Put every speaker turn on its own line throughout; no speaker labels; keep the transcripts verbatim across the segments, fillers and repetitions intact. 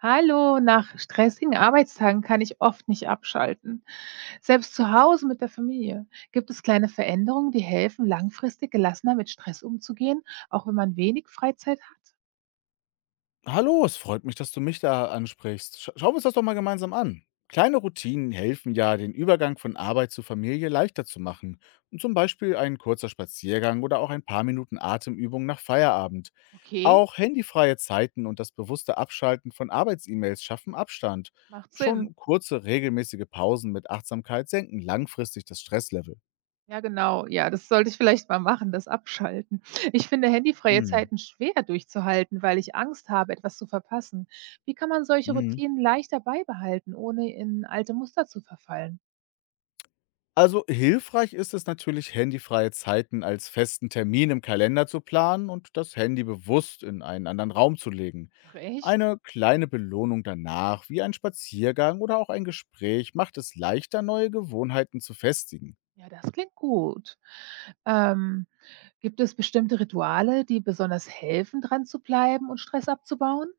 Hallo, nach stressigen Arbeitstagen kann ich oft nicht abschalten. Selbst zu Hause mit der Familie. Gibt es kleine Veränderungen, die helfen, langfristig gelassener mit Stress umzugehen, auch wenn man wenig Freizeit hat?
Hallo, es freut mich, dass du mich da ansprichst. Sch schauen wir uns das doch mal gemeinsam an. Kleine Routinen helfen ja, den Übergang von Arbeit zu Familie leichter zu machen. Und zum Beispiel ein kurzer Spaziergang oder auch ein paar Minuten Atemübung nach Feierabend.
Okay,
Auch handyfreie Zeiten und das bewusste Abschalten von Arbeits-E-Mails schaffen Abstand.
macht Sinn.
Schon kurze, regelmäßige Pausen mit Achtsamkeit senken langfristig das Stresslevel.
Ja, genau. Ja, das sollte ich vielleicht mal machen, das Abschalten. Ich finde handyfreie
Mhm.
Zeiten schwer durchzuhalten, weil ich Angst habe, etwas zu verpassen. Wie kann man solche
Mhm.
Routinen leichter beibehalten, ohne in alte Muster zu verfallen?
Also hilfreich ist es natürlich, handyfreie Zeiten als festen Termin im Kalender zu planen und das Handy bewusst in einen anderen Raum zu legen.
Ach echt?
Eine kleine Belohnung danach, wie ein Spaziergang oder auch ein Gespräch, macht es leichter, neue Gewohnheiten zu festigen.
Ja, das klingt gut. Ähm, Gibt es bestimmte Rituale, die besonders helfen, dran zu bleiben und Stress abzubauen?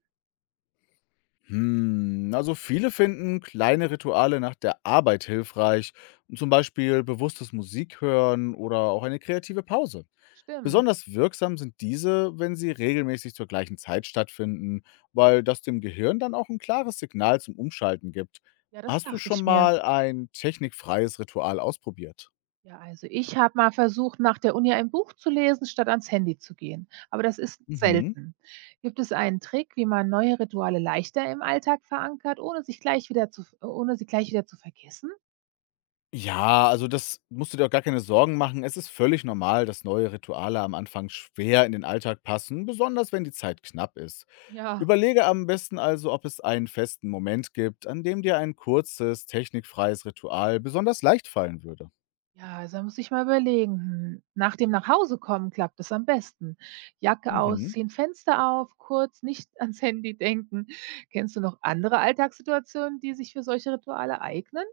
Hm, also viele finden kleine Rituale nach der Arbeit hilfreich, zum Beispiel bewusstes Musik hören oder auch eine kreative Pause.
Stimmt.
Besonders wirksam sind diese, wenn sie regelmäßig zur gleichen Zeit stattfinden, weil das dem Gehirn dann auch ein klares Signal zum Umschalten gibt.
Ja, das
Hast du
dachte
schon
ich mir.
mal ein technikfreies Ritual ausprobiert?
Ja, also ich habe mal versucht, nach der Uni ein Buch zu lesen, statt ans Handy zu gehen. Aber das ist
Mhm.
selten. Gibt es einen Trick, wie man neue Rituale leichter im Alltag verankert, ohne sich gleich wieder zu, ohne sie gleich wieder zu vergessen?
Ja, also das musst du dir auch gar keine Sorgen machen. Es ist völlig normal, dass neue Rituale am Anfang schwer in den Alltag passen, besonders wenn die Zeit knapp ist.
Ja,
Überlege am besten also, ob es einen festen Moment gibt, an dem dir ein kurzes, technikfreies Ritual besonders leicht fallen würde.
ja, also da muss ich mal überlegen. Hm, nach dem Nachhausekommen klappt es am besten. Jacke
Mhm.
ausziehen, Fenster auf, kurz nicht ans Handy denken. Kennst du noch andere Alltagssituationen, die sich für solche Rituale eignen?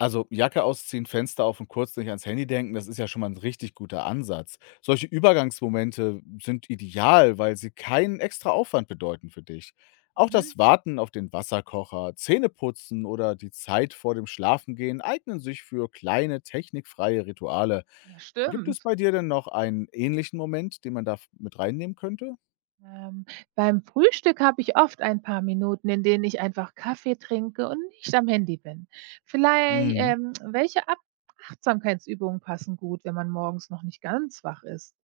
Also Jacke ausziehen, Fenster auf und kurz nicht ans Handy denken, das ist ja schon mal ein richtig guter Ansatz. Solche Übergangsmomente sind ideal, weil sie keinen extra Aufwand bedeuten für dich. Auch
Mhm.
das Warten auf den Wasserkocher, Zähneputzen oder die Zeit vor dem Schlafengehen eignen sich für kleine technikfreie Rituale.
Ja,
Gibt es
stimmt.
bei dir denn noch einen ähnlichen Moment, den man da f mit reinnehmen könnte?
Ähm, beim Frühstück habe ich oft ein paar Minuten, in denen ich einfach Kaffee trinke und nicht am Handy bin. Vielleicht,
Mhm.
ähm, welche Ab Achtsamkeitsübungen passen gut, wenn man morgens noch nicht ganz wach ist?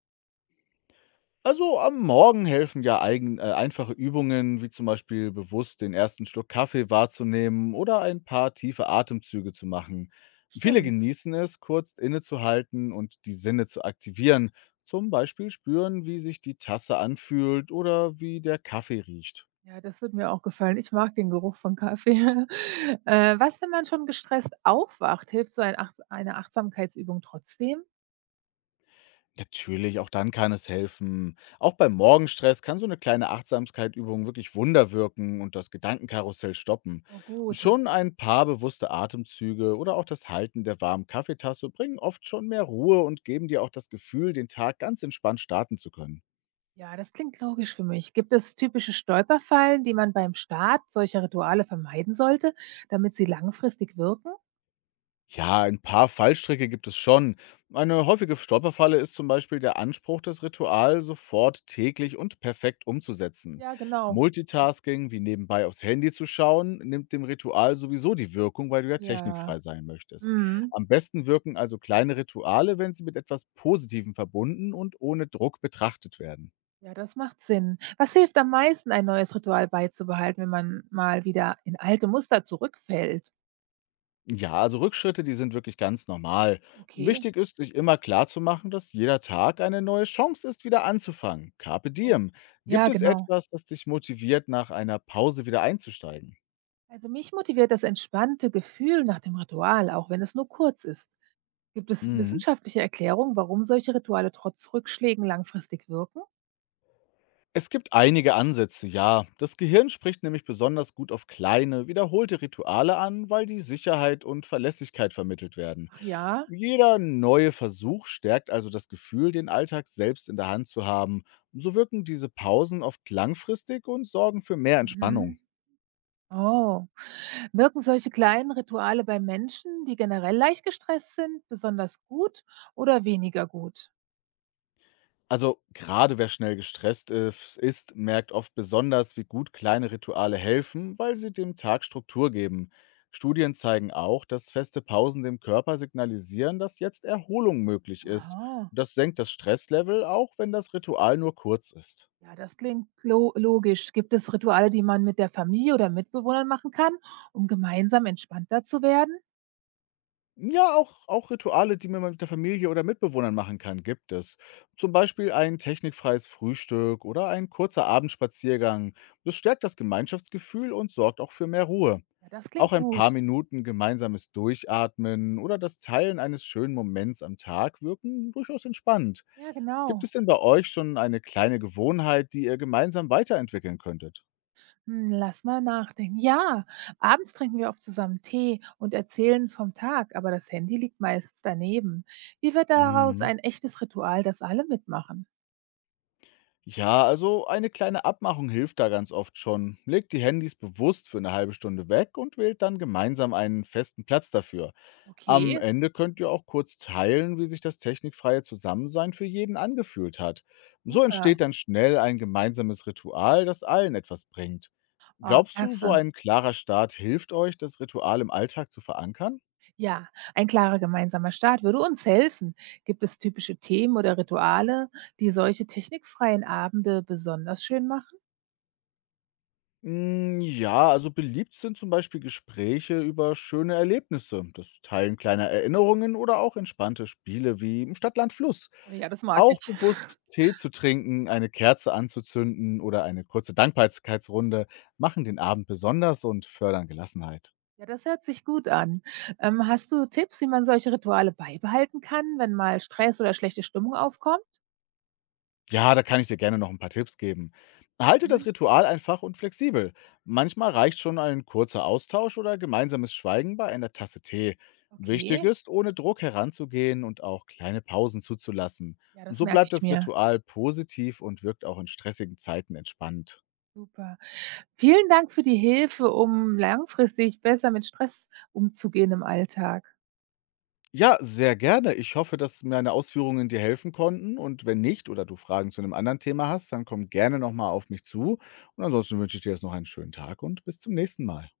Also am Morgen helfen ja eigen, äh, einfache Übungen, wie zum Beispiel bewusst den ersten Schluck Kaffee wahrzunehmen oder ein paar tiefe Atemzüge zu machen. Viele
Stimmt.
genießen es, kurz innezuhalten und die Sinne zu aktivieren. Zum Beispiel spüren, wie sich die Tasse anfühlt oder wie der Kaffee riecht.
Ja, das wird mir auch gefallen. Ich mag den Geruch von Kaffee. Äh, was, wenn man schon gestresst aufwacht? Hilft so ein Ach eine Achtsamkeitsübung trotzdem?
Natürlich, auch dann kann es helfen. Auch beim Morgenstress kann so eine kleine Achtsamkeitübung wirklich Wunder wirken und das Gedankenkarussell stoppen.
Oh gut,
Schon ein paar bewusste Atemzüge oder auch das Halten der warmen Kaffeetasse bringen oft schon mehr Ruhe und geben dir auch das Gefühl, den Tag ganz entspannt starten zu können.
ja, das klingt logisch für mich. Gibt es typische Stolperfallen, die man beim Start solcher Rituale vermeiden sollte, damit sie langfristig wirken?
Ja, ein paar Fallstricke gibt es schon. Eine häufige Stolperfalle ist zum Beispiel der Anspruch, das Ritual sofort täglich und perfekt umzusetzen.
Ja, genau.
Multitasking, wie nebenbei aufs Handy zu schauen, nimmt dem Ritual sowieso die Wirkung, weil du ja
Ja,
technikfrei sein möchtest.
mhm.
Am besten wirken also kleine Rituale, wenn sie mit etwas Positivem verbunden und ohne Druck betrachtet werden.
Ja, das macht Sinn. Was hilft am meisten, ein neues Ritual beizubehalten, wenn man mal wieder in alte Muster zurückfällt?
Ja, also Rückschritte, die sind wirklich ganz normal.
Okay.
Wichtig ist, sich immer klarzumachen, dass jeder Tag eine neue Chance ist, wieder anzufangen. Carpe
o-
diem.
Ja,
Gibt es
genau.
etwas, das dich motiviert, nach einer Pause wieder einzusteigen?
Also mich motiviert das entspannte Gefühl nach dem Ritual, auch wenn es nur kurz ist. Gibt es
Mhm.
wissenschaftliche Erklärungen, warum solche Rituale trotz Rückschlägen langfristig wirken?
Es gibt einige Ansätze, ja. Das Gehirn spricht nämlich besonders gut auf kleine, wiederholte Rituale an, weil die Sicherheit und Verlässlichkeit vermittelt werden.
Ach ja.
Jeder neue Versuch stärkt also das Gefühl, den Alltag selbst in der Hand zu haben. So wirken diese Pausen oft langfristig und sorgen für mehr Entspannung.
Mhm. Oh. Wirken solche kleinen Rituale bei Menschen, die generell leicht gestresst sind, besonders gut oder weniger gut?
Also gerade wer schnell gestresst is- ist, merkt oft besonders, wie gut kleine Rituale helfen, weil sie dem Tag Struktur geben. Studien zeigen auch, dass feste Pausen dem Körper signalisieren, dass jetzt Erholung möglich ist.
Aha.
Das senkt das Stresslevel, auch wenn das Ritual nur kurz ist.
Ja, das klingt lo logisch. Gibt es Rituale, die man mit der Familie oder Mitbewohnern machen kann, um gemeinsam entspannter zu werden?
Ja, auch auch Rituale, die man mit der Familie oder Mitbewohnern machen kann, gibt es. Zum Beispiel ein technikfreies Frühstück oder ein kurzer Abendspaziergang. Das stärkt das Gemeinschaftsgefühl und sorgt auch für mehr Ruhe.
Ja, das klingt
Auch ein paar
gut.
Minuten gemeinsames Durchatmen oder das Teilen eines schönen Moments am Tag wirken durchaus entspannt.
Ja,
Gibt
genau.
es denn bei euch schon eine kleine Gewohnheit, die ihr gemeinsam weiterentwickeln könntet?
Hm, lass mal nachdenken. Ja, abends trinken wir oft zusammen Tee und erzählen vom Tag, aber das Handy liegt meistens daneben. Wie wird daraus
Mhm.
ein echtes Ritual, das alle mitmachen?
Ja, also eine kleine Abmachung hilft da ganz oft schon. Legt die Handys bewusst für eine halbe Stunde weg und wählt dann gemeinsam einen festen Platz dafür. Am
Okay,
Ende könnt ihr auch kurz teilen, wie sich das technikfreie Zusammensein für jeden angefühlt hat. So
super.
entsteht dann schnell ein gemeinsames Ritual, das allen etwas bringt.
Oh,
Glaubst du, so
klasse.
ein klarer Start hilft euch, das Ritual im Alltag zu verankern?
Ja, ein klarer gemeinsamer Start würde uns helfen. Gibt es typische Themen oder Rituale, die solche technikfreien Abende besonders schön machen?
Hm, ja, also beliebt sind zum Beispiel Gespräche über schöne Erlebnisse, das Teilen kleiner Erinnerungen oder auch entspannte Spiele wie im Land, Fluss.
Oh ja, das mag
Auch
ich.
bewusst Tee zu trinken, eine Kerze anzuzünden oder eine kurze Dankbarkeitsrunde machen den Abend besonders und fördern Gelassenheit.
Ja, das hört sich gut an. Ähm, hast du Tipps, wie man solche Rituale beibehalten kann, wenn mal Stress oder schlechte Stimmung aufkommt?
Ja, da kann ich dir gerne noch ein paar Tipps geben. Halte
Mhm.
das Ritual einfach und flexibel. Manchmal reicht schon ein kurzer Austausch oder gemeinsames Schweigen bei einer Tasse Tee. Wichtig
Okay,
ist, ohne Druck heranzugehen und auch kleine Pausen zuzulassen.
ja, das
So
merke
bleibt
ich
das
mir.
Ritual positiv und wirkt auch in stressigen Zeiten entspannt.
Super. Vielen Dank für die Hilfe, um langfristig besser mit Stress umzugehen im Alltag.
Ja, sehr gerne. Ich hoffe, dass meine Ausführungen dir helfen konnten, und wenn nicht oder du Fragen zu einem anderen Thema hast, dann komm gerne nochmal auf mich zu und ansonsten wünsche ich dir jetzt noch einen schönen Tag und bis zum nächsten Mal.